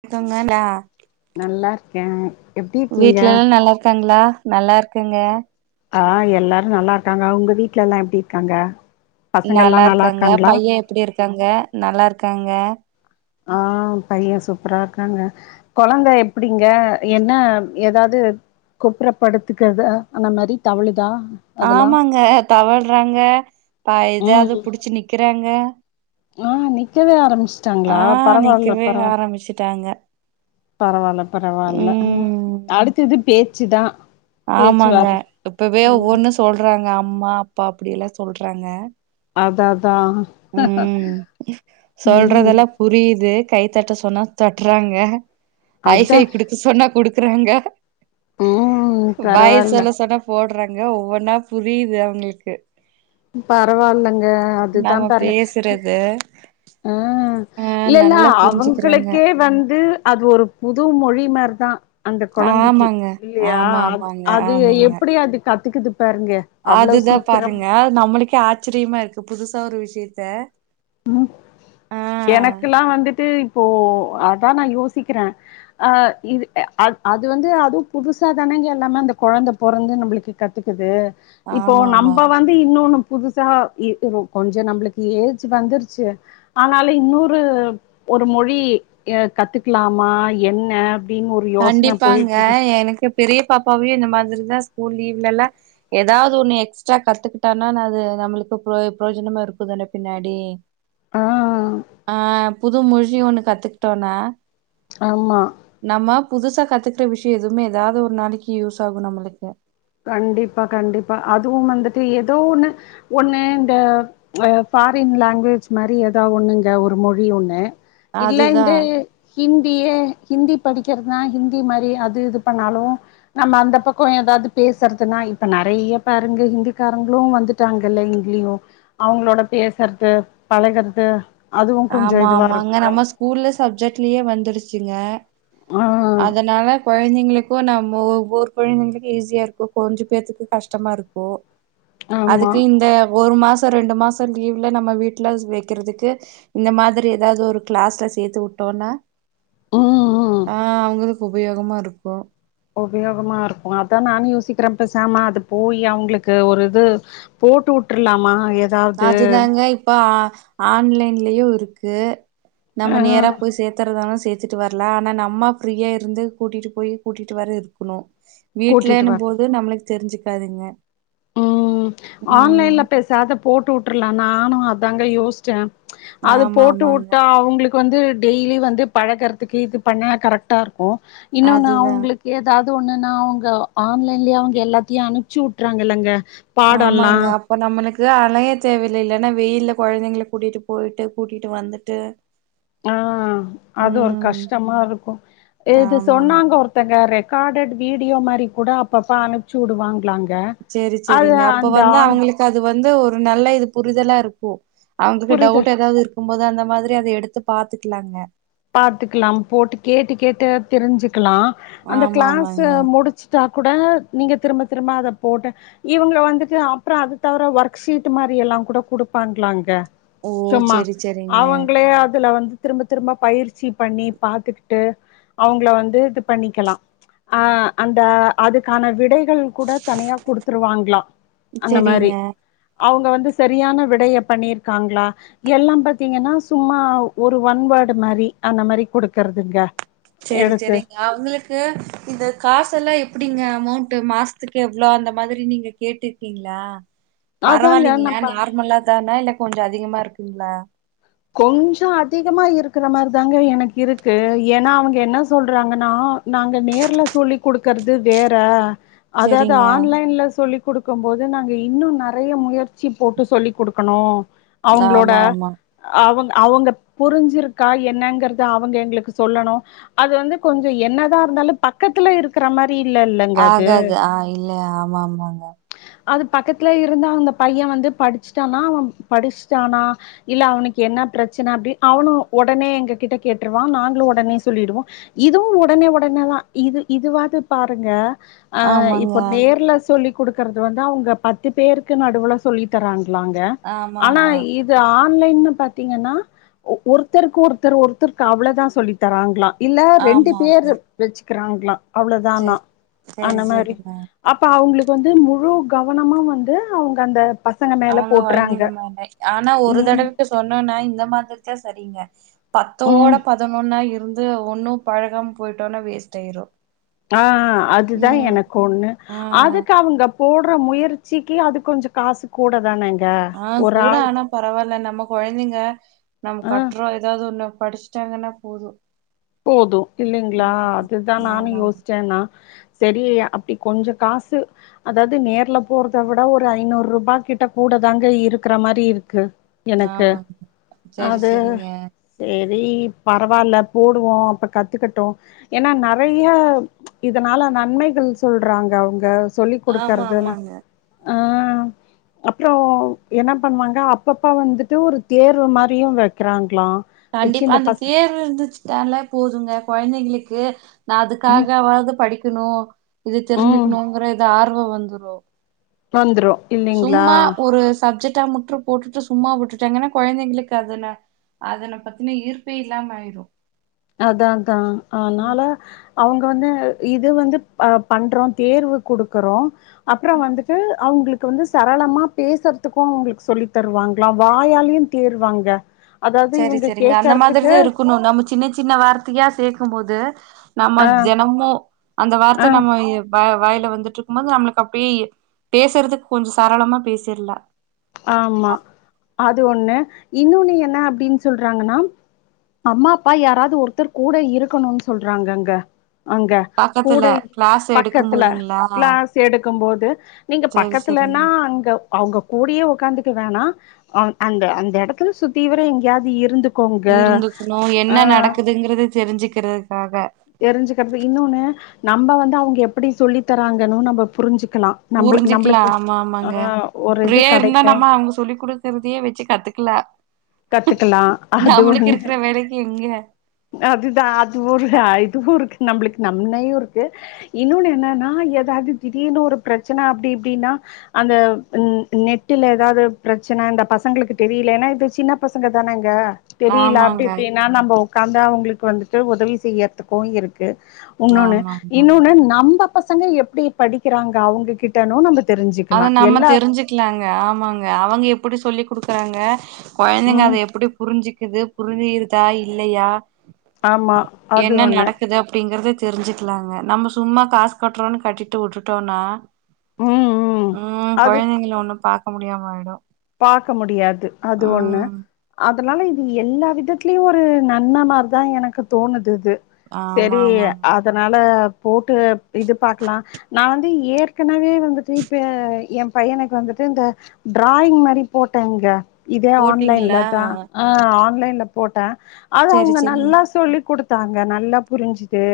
இருக்கங்களா நல்லா இருக்கே எப்டி இருக்கீங்க வீட்டலல்லா நல்லாருக்காங்ளா நல்லா இருக்குங்க ஆ எல்லாரு நல்லாருக்காங்க உங்க வீட்ல எல்லா எப்டி இருக்காங்க பசங்கள்லா நல்லா இருக்காங்க இருக்காங்களா பைய எப்டி இருக்காங்க நல்லாருக்காங்க ஆ பைய சூப்பரா இருக்காங்க கொழந்த எப்டிங்க என்ன எதாது குப்புற படுத்துக்குதா அந்த மாரி தவழுதா அதெல்லா ஆமாங்க தவழ்றாங்க ப எதாது ம் புடுச்சு நிக்கிறாங்க ஆ நிக்கவே ஆரம்பிச் ஆ ச்சாங்ளா பரவால்ல நிக்கவே பரவா ஆரம்பிச்சுட்டாங்க பரவால பரவால ம் அடுத்தது பேச்சுதா பேச்சு ஆமாங்க வார் இப்பவே ம் ஒன்னு சொல்றாங்க அம்மா அப்பா அப்டியெல்லா சொல்றாங்க அதா அதா ம் புரியிது கைத்தட்ட சொன்னா தட்றாங்க ஐ அதா ஃபைவ் குடுக் சொன்னா குடுக்குறாங்க ம் பாய் பரவால்ல சொல்ல சொன்னா போட்றாங்க ஒவ்வொன்னா புரியுது அவுங்களுக்கு பரவாயில்லங்க அதுதா பாருங்க பிறகு ம் இல்லல்ல புரிஞ்சுக்கிறாங்க அவங்களுக்கே வந்து அது ஒரு புது மொழிமார்தா ஆமாங்க ஆமா ஆமாங்க அது ஆமாங்க எப்டி அது கத்துக்குது பாருங்க அவ்ளோ அதுதா சீக்கிரம் பாருங்க நம்ளுக்கே ஆச்சிரியமா இருக்கு புதுசா ஒரு விஷயத்த ம் ஆ எனக்கெல்லா வந்துட்டு இப்போ அதா நா யோசிக்கிற ஆ இது அ அது வந்து அது புதுசா தானங்க எல்லாமே அந்த கொழந்த பொறந்து நம்பளுக்கு கத்துக்குது இப்போ ஆமா ஆமா நம்ப வந் தி இன்னொன்னு புதுசா இ உ கொஞ்ச நம்ளுக்கு ஏஜி வந்துருச்சு ஆனாலு இன்னூரு ஒரு மொழி எ கத்துக்லாமா என்ன அப்டின்னு ஒரு யோசன கண்டிப்பாங்க போயிட்ருக்கு. எனக்கு பெரிய பாப்பாவே இந்த மாதிரிதா ஸ்கூல் லீவ்லெல்லா எதாது ஒன்னு எக்ஸ்ட்ரா கத்துக்கிட்டானா அது நம்மளுக்கு புரோ புரோஜனமா இருக்குந்தான பின்னாடி ஆ ஆ புது மொழி ஒன்னு கத்துக்கிட்டோனா ஆமா நம்ம புதுசா கத்துக்கிட்ட விஷ்யோ எதுமே எதாது ஒரு நாளைக்கு யூஸ் ஆகு நம்மளுக்கு கண்டிப்பா கண்டிப்பா அதுவும் வந்துட்டு ஏதோ ஒன்னு ஒன்னு இந்த அ ஃபாரின் லாங்வேஜ் மாரி எதாவொன்னு இங்க ஒரு மொழி ஒன்னு அதுதா இல்லேண்டு ஹிந்தியே ஹிந்தி படிக்கற்தா ஹிந்தி மாரியே அது இது பண்ணாலு நம்ம அந்த பக்கோ எதாது பேசறதுன்னா இப்ப நெறைய பாருங்க ஹிந்திக்காரங்களு வந்துட்டாங்கல்ல இங்கயு அவங்களோட பேசற்து பழகற்து அதுவு கொஞ்சோ இதுவா இருக்கு உள்ள சப்ஜெக்ட்லியே வந்துருச்சுங்க ஆ அதனால கொழந்தைங்களுக் கு நம்மோ ஒவ்வொரு கொழந்தைங்களுக்கு ஈஸியா இருக்கு கொஞ்ச பேத்துக்கு கஷ்டமா இருக்கு ஆமா அதுக்கு இந்த ஒரு மாச ரெண்டு மாச டீவ்ல நம்ம வீட்லஸ் வெக்கறதுக்கு இந்த மாதிரி ஏதாவது ஒரு கிளாஸ்ல சேர்த்து உட்டோனா ம் ம் ஆ அவுங்ளுக் உபயோகமா இருக்கு உபயோகமா இருக்கு அதா நானு யோசிக்கிற பேசாம அது போயி அவுங்ளுக்கு ஒரு இது போட்டு உட்ரலாமா எ அதுதாங்க இப்ப ஆ ஆன்லைன்லயு இருக்கு, ஆ நம்ம நேரா போய் சேத் சுத்தரதானு சேர்த்துட்டு வர்ல ஆனா நம்ம ஃப்ரீயா இருந்து கூட்டிட்டு போய் கூட்டிட்டு வர இருக்ணு கூட்டிட்டு வீட்லன்னும் வர போது நம்ளுக் தெரிஞ்சுக்காதுங்க ம் ம் ஆன்லைன்ல பேசாத போட்டூட்டர்லா நானு அதாங்க யோஸ்ச்ச அது ஆமா போட்டு ஆமாங்க. உட்டா அவுங்ளுக் க்கு வந்து டெய்லி வந்து பழகறதுக்கு இது பண்ண கரெக்ட்டா இருக்கு இன்னொன்னு அதுதான். அவங்களுக்கு, ஏதாவது ஒண்ணுன்னா அவுங்க ஆன்லைன்லே அவுங்க எல்லாத்தியு அனுப்ச்சு உட்றாங்க இல்லங்க ஆமாங்க அப் இப்ப நம்மளுக்கு அலைய தேவயில்லைல ஏன்னா வெயில் கொழந்தைங்கள கூடிட்டு போய்ட்டு கூடிட்டு வந்துட்டு ஆ அது ஒரு ம். கஷ்டமா இருக்கு. இது ஆமாமா. சொன்னாங்க ஒரு, இல்லங்க ரெக்கார்டு வீடியோ மாரி கூட அப்பப்ப அனுப்பிச்சு உடுவாங்க்லாங் த அது அந்த ஆன் சோ அது வந்து ஒரு நல்ல இது புரிதலா இருக்கு அவுங்ளுக்கு புரியுது டவுட் ஏதாவது இருக் க்கும் போது அந்த மாதிரி அத எடுத்து பாத்துக்லாங்க பாத்துக்கலாம் போட்டு கேட்டு கேட்டு தெரிஞ்சுக்கலா. அந்த கிளாஸ்ஸு ஆமாமாங்க. முடிச்சு. தா கூட நீங்க திரும்ப, திரும்ப அத போட்ட இவுங்கள வந்துட்டு அப்றோ அது தவிர ஒர்க்சீட் மாரி எல்லா கூட குடுப்பாங்ளாங்க ஓ! சும்மா, சரி, சரிங்க. அவங்களே அதுல வந்து திரும்ப, திரும்ப. பயிற்சி பண்ணி பாத்துக்குட்டு அவங்கள வந்து இது பண்ணிக்கலா அ அந்த அதுக்கான விடைகள் கூட தனியா குடுத்துருவாங்ளா அந்த மாரி சரிங்க. அவுங்க வந்து சரியான விடைய பண்ணிருக்காங்ளா எல்லாம் பாத்தீங்கன்னா சும்மா ஒரு ஒன் வேர்டு மாரி அந்த மாரி குடுக்கறதுங்க சேரி எடுத்து சேரி அவுங்ளுக்கு இந்த காசெல்லா எப்டிங்க அமௌண்ட்டு மாஸ்த்துக்கு எவ்ளோ அந்த மாதிரி நீங்க கேட்டு கிங்களா அதாங்க நம்ம பரவால்லிங்ளா நார்மலா தானா, இல்ல கொஞ்சோ அதிகமா இருக்குங்ளா. கொஞ்சோ அதிகமா இருக்குற மார் தாங்க எனக்கு இருக்கு ஏன்னா அவுங்க என்ன சொல்றாங்கன்னா நாங்க நேர்ல சொல்லி் குடுக்கறது வேற அதாவது செரிங்க ஆன்லைன்ல சொல்லி குடுக்கும் போது நாங்க இன்னு நறைய முயற்சி போட்டு சொல்லி குடுக்கணு அவுங்ளோட ஆமா ஆமா அவுங்க அவுங்க புரிஞ்சிருக்கா என்னங்கறத அவுங்க எங்களுக்கு சொல்லணு அது வந்து கொஞ்ச என்னதா இருந்தாலு பக்கத்துல இருக்கிற மார் தி இல்லல்ல ஆகது ஆ இல்ல ஆமா ஆமாங்க அது பக்கத்துல இருந்த அந்த பையன் வந்து படிச்ட்டானா அவன் படிச்ட்டானா இல்ல அவுனுக்கு என்ன பிரச்சன அப்டி அவனு உடனே எங்க கிட்ட கேட்ருவான் நாங்ளு உடனே சொல்லிடுவோ இதுவு உடனே உடனேதா இது இதுவாது பாருங்க அ ஆமாங்க இப்போ நேர்ல சொல்லி் குடுக்கறது வந்து அவுங்க பத்து பேருக்கு நடுவுல சொல்லி தராங்களாங்க, ஆமா அனா ஆமா இது ஆ ஆன்லைன்னு பாத்திங்கன்னாஒ ஒருத்தருக்கு ஒருத்தர் ஒருத்தருக்கு அவ்ளதா சொல்லி. தராங்ளா இல்ல ரெண்டு ஆமா பேரு ஆமா வச்சுக்கிறாங்ளா அவ்ளோதானா செரி செரி அந்த மாரி செரிங்க அப்ப, அவுங்களுக்கு வந்து முழு கவனமா வந்து அவங்க, அந்த பசங்க மேல அவங்க போட்டுறாங்க. கொழந்தைங்க மேல ஆனா ஒரு தடவுக் சொன்னோன்னா இந்த மாதிரி தா சரிங்க பத்தோட ம் பதனொன்னா இருந் து ஒன்னும் பழகாம போயிட்டோனா வேஸ்ட் ஆயிரு ஆ அதுதா ம் எனக்கு ஒன்னு ஆ அதுக்கு அவங்க போட்ற முயற்சிக்கு அது கொஞ்ச காஸ் கூட தான அங்க ஆ கூட ஆனா பரவாயில்ல நம்ம கொழந்தைங்க நம்ம ஆ கட்றோ ஏதாவது ஒன்னு படிச்சுட்டாங்கன்னா போதும் போது இல்லைங்களா அதுதா நானும் ஆமா யோசிச்சேன்னா சரிய்யா அப்படி கொஞ்சோ காசு அதாவது நேர்ல போறத விட ஒரு ஐநூறு ரூபா கிட்ட கூட தாங்க இருக்கற மாரி இருக்கு எனக்கு ஆமா செரி செரிங்க செரி பரவாயில்ல போடுவோ அப்ப கத்துக்கட்டோ ஏன்னா நறைய இதனால நன்மைகள் சொல்றாங்க அவங்க சொல்லிக் ஆமா குடுக்கர்து ஆமாங்க அப்புற என்ன பண்ணுவாங்க அப்பப்ப வந்துட்டு ஒரு தேர்வு மாரியு வைக்றாங்களா கண்டிப்பா அந்த தேர்வு எந்துச்சுட்டாலே போதுங்க கொழந்தைகளுக்கு நா அதுக்காகவாது படிக்கணு இது ம் தெரிஞ்சுக்கணுங்கிற இது ஆர்வ வந்துரு வந்துரு இல்லைங்களா சும்மா ஒரு சப்ஜெக்ட்டா முற்று போட்டுட்டு சும்மா விட்டுட்டாங்கன்னா கொழந்தைங்களுக்கு அதுல அதன பத்துன ஈர்ப்பே இல்லாம ஆயிரு அதாதா அதனால ம் அவங்க வந்து இது வந்து பண்றோ தேர்வு குடுக்குறோ அப்புற வந்துட்டு அவங்களுக்கு வந்து சரளமா பேசுறதுக்கும் அவங்களுக்கு சொல்லி தருவாங்களாம் வாயாலயும் தேருவாங்க சரி சரிங்க அந்த மாதிரிதா இருக்கணோ நமிச் சின்ன சின்ன வார்த்தையா சேர்க்கும் போது நம்ம ஆ தெனமு அந்த ஆ வார்த்த நம்ம அ வாயல வந்துட்டு இருக்கும் போது நம்மளுக்கு அப்டியே பேசுறதுக்கு கொஞ்சே சரளமா பேசிட்லா ஆமா அது ஒன்னு இன்னொன்னு என்ன அப்டின் சொல்றாங்கன்னா அம்மா அப்பா யாராவது ஒருத்தர் கூட இருக்கணும்னு சொல்றாங்கங்க அங்க பக்கத்துல கூடை கிளாஸ் எடுக்கும் பக்கத்துல போதுங்களா க்ளாஸ் எடுக்கும் போது நீங்க சேரி பக்கத்துலனா சேரிங்க அங்க அவங்க கூடியே உக்காந்துக்க வேணா அந்த அந்த எடத்துல சுத்தீவர எங்கேயாவது இருந்து இருந்துக்கணு என்ன நடக்குதுங்கறத தெரிஞ்சுக்கிறதுக்காக தெரிஞ்சுக்கிறது இன்னோன்னு நம்ம வந்து அவங்க எப்படி சொல்லி தராங்கன்னு நம்ம புரிஞ்சுக்கலா நம்ப புரிஞ்சுக்கலா நம்மளுக்கு ஆமா ஆ ஆமாங்க ஒரு இது இப்ரியே இருந்தா கெடைக்கு நம்ம அவங்க சொல்லி குடுத் கருதியே வச்சு கத்துக்கல கத்துக்கலா அது ஒன்னு வேலைக்கு எங்க அதுதா அதுவு இதுவு இருக்கு நம்மளுக்கு நம்மையு இருக்கு இன்னோன்னு என்னன்னா எதாவது திடீர்னு ஒரு பிரச்சனை அப்டி இப்டின்னா அந்த நெட்டுல எதாவது பிரச்சனை இந்த பசங்களுக்கு தெரியலன்னா இது சின்ன பசங்க தானேங்க தெரியல அப்டி ஆமாங்க இப்டின்னா நம்ம உக்காந்தா அவங்களுக்கு வந்துட்டு உதவி செய்யறதுக்கும் இருக்கு உன்னொன்னு ஆமா ஆமா இன்னொன்னு நம்ம பசங்க எப்படி படிக்கிறாங்க அவங்ககிட்டோன்னு நம்ம தெரிஞ்சுக் அத நம்ம தெரிஞ்சுக்கலாங்க ஆமாங்க அவங்க எப்படி சொல்லி குடுக்குறாங்க கொழந்தைங்க அத ம் எப்படி புரிஞ்சுக்குது புரிஞ்சிருதா இல்லையா ஆமா அது என்ன ஒண்ணு நடக்குது அப்டிங்கறதே தெரிஞ்சுக்கலாங்க நம்ம சும்மா காஸ் கட்றோன்னு கட்டிட்டு வுட்டுட்டோனா ம் உம் உம் கொழந்தைங்கள ஒண்ணூ பாக்க முடியாமாயிடும் பாக்க முடியாது அது ஒன்னு அதுனால இது எல்லா விதத்துலேயு ஒரு நன்ன நாரூ தா எனக்கு தோணுது இது ஆமா, செரி ஆமாங்க. அதனால போட்டு இது பாக்கலா நா வந்து ஏற்கனவே வந்துட்டு இப்ப எ பையனுக்கு வந்துங்க இந்த டிராயிங் மாரி போட்டெங்க இதே ஆன்லைன்ல போட்டீங்களா? தா ஆ ஆன்லைன்ல போட்ட அது சரி, அவுங்க சரிங்க. நல்லா சொல்லிக் குடு தாங்க நல்லா புரிஞ்சுது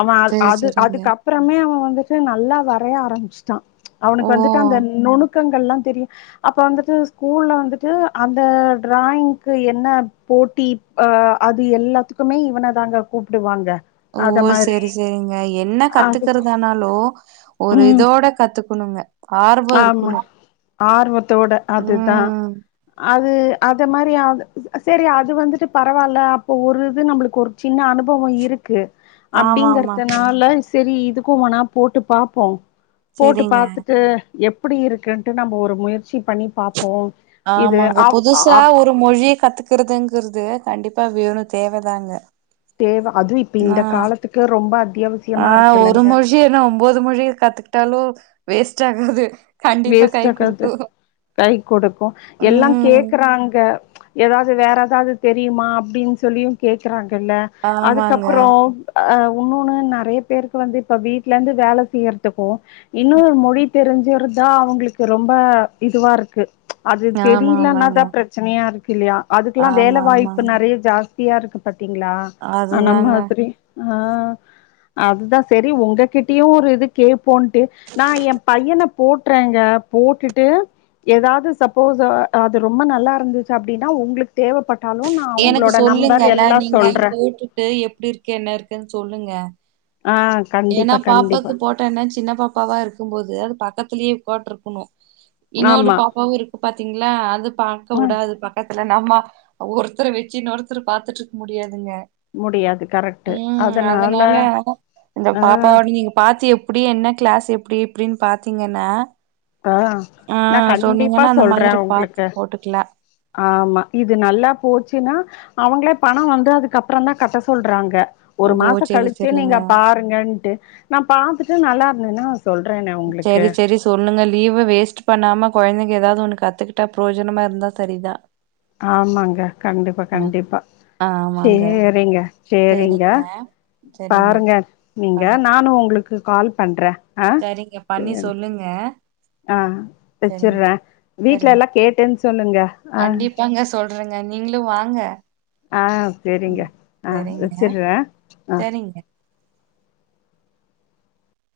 அவா அது சரி, அது சரிங்க. அதுக்கப் ப்றமே அவே வந்துட்டு நல்லா வரைய ஆரமிஸ்ட்டா ஓ! அவனுக்கு வந்துட்டு அந்த நுணு க்கங்கள்லா தெரியு அப்ப வந்து து ஸ்கூல்ல வந்துட்டு அந்த ட்ராயிங்க்கு என்ன போட்டி அ அது எல்லாத்துக்குமே இவன தாங்க கூப்டுவாங்க ஓ அத மாரி செரி செரிங்க என்ன அதுக்கு கத்துகிறது ஆனா ஹலோ ஒரு ம் இதோட கத்துக்கணுங்க ஆர்வம் ஆமா இருக்கணும். ஆர்வத்தோட அதுதா ம். அ ம் அத மாரி ஆ சரி அது வந்துட்டு பரவால்ல அப்ப ஒரு இது நம்பொள்க்கு ஒரு சின்ன அனுபவ இருக் கு ஆமா, ஆமாங்க. அப்டிங்கறதுனால செரி இதுக்கு வானா போட்டு பாப்போ போட்டு சரிங்க. பாத்துட்டு எப்பிடி இருக்குன்ட்டு நம்ம ஒரு முயற்சி பண்ணி பாப்போ இது ஆமாங்க அவ் புதுசா அ ஒரு மொழிய கத்துக்கறதுங்கறது கண்டிப்பா வேணு தேவதாங்க தேவ அதும் இப்ப ஆ. இந்த காலத்துக்கு ரொம்ப அத்தியாவ ஆ ஒரு மொழி என்னா ஒம்போது மொழிய கத்துக்குட்டாலு வேஸ்ட் ஆகாது கண்டிப்பா வேஸ்ட் கை ஆகாது குடுக்கும். கை கொடுக்கூ எல்லா ம் கேக்குறாங்க எதாவ்து வேற எதாவ்து தெரியுமா அப்டின்னு சொல்லியு கேக்குறாங்கல்ல ஆமாங்க அதுக்கப்புறோ அ இன்னொன்னு நெறைய பேருக்கு வந்து இப்ப வீட்டுல இருந்து வேல செய்யுறதுக்கு இன்னொரு மொழி தெரிஞ்சிருந்தா அவங்களுக்கு ரொம்ப இதுவா இருக்கு அது ஆமா தெரியிலன்னா ஆமாங்க தா ப்ர ச்சனையா இருக்கு இல்லையா அதுக்குலா வேலை ஆமா வாய்ப்பு ஆமாங்க நெறைய ஜாஸ்தியா இருக்கு பாத்தீங்களா அன அதுதாங்க மாதிரி ஆ அதுதா சரி ஒங்ககிட்டயு ஒரு இது கேப்போன்ட்டு நா ஏ பையன போட்றேங்க போட்டுட்டு ஏதாது சப்போஸ அது ரொம்ப நல்லா இருந்துச்சு அப்டின்னா உங்களு தேவப்பட்டாலு நா அவங்களோட நம்பர் எல்லா சொல்ற ட்டு எப்டி இருக்கு என்ன இருக்குன் சொல்லுங்க ஆ ஏனா கண்டிப்பா கண்டிப்பா பாப்பாக்கு போட் ட்டன்னா சின்ன பாப்பாவா இருக்கும்போது அது பக்கத்துலயே உக்காந்து இருக்கணு இன்னொரு ஆமா பாப்பாவு இரு கு பாத்தீங்களா அது பாக்க ஆ உடாது பக்கத்துல நம்மா ஒவ்வொருத்தர வெச்சி இன்னொருத்தர பாத்துட்ருக்க முடியாதுங்க முடியாது கரெக்ட் ம் அதனால அத இந்த ஆ பாப்பாவோட நீங்க பாத்து எப்டி என்ன கிளாஸ் எப்டி இப்டின்னு பாத்தீங்கன்னா டா ஆ நா கண்டிப்பா சொன்னீங்கன்னா அந்த சொல்ற மாதிரி பாத்து உங்களுக்கு போட்டுக்கலா ஆமா இது நல்லா போச்சுன்னா அவங்களே பண வந்து அதுக்கப்றந்தா கட்ட சொல்றாங்க ஒரு ஓ மாசோ செரி கழிச்சு செரிங்க நீங்க பாரு ங்கட்டு நா பாத்துட்டு நல்லா இருந்தேன்னா சொல்றேனா செரி செரி சொல்லுங்க லீவ வேஸ்ட்டு பண்ணாம கொழந்தைங்க ஏதாவ்து ஒண்ணு கத்துக்கிட்டா ப்ரோஜனமா இருந்தா சரிதா ஆமாங்க கண்டிப்பா ஆ கண்டிப்பா ஆமாங்க சேரிங்க சேரிங்க செரிங்க செரிங்க பாருங்க நீங்க பாருங்க நானு உங்களுக்கு கால் பண்ற சரிங்க பண்ணி சொல்லுங்க ஆ சரிங்க வெச்சுறே வீட்ல சரிங்க எல்லா கேட்டேன்னு சொல்லுங்க ஆ சொல்றங்க நீங்களு வாங்க ஆ சேரிங்க, ம் ஆ சரிங்க வச்சிட்றே ஆ சரிங்க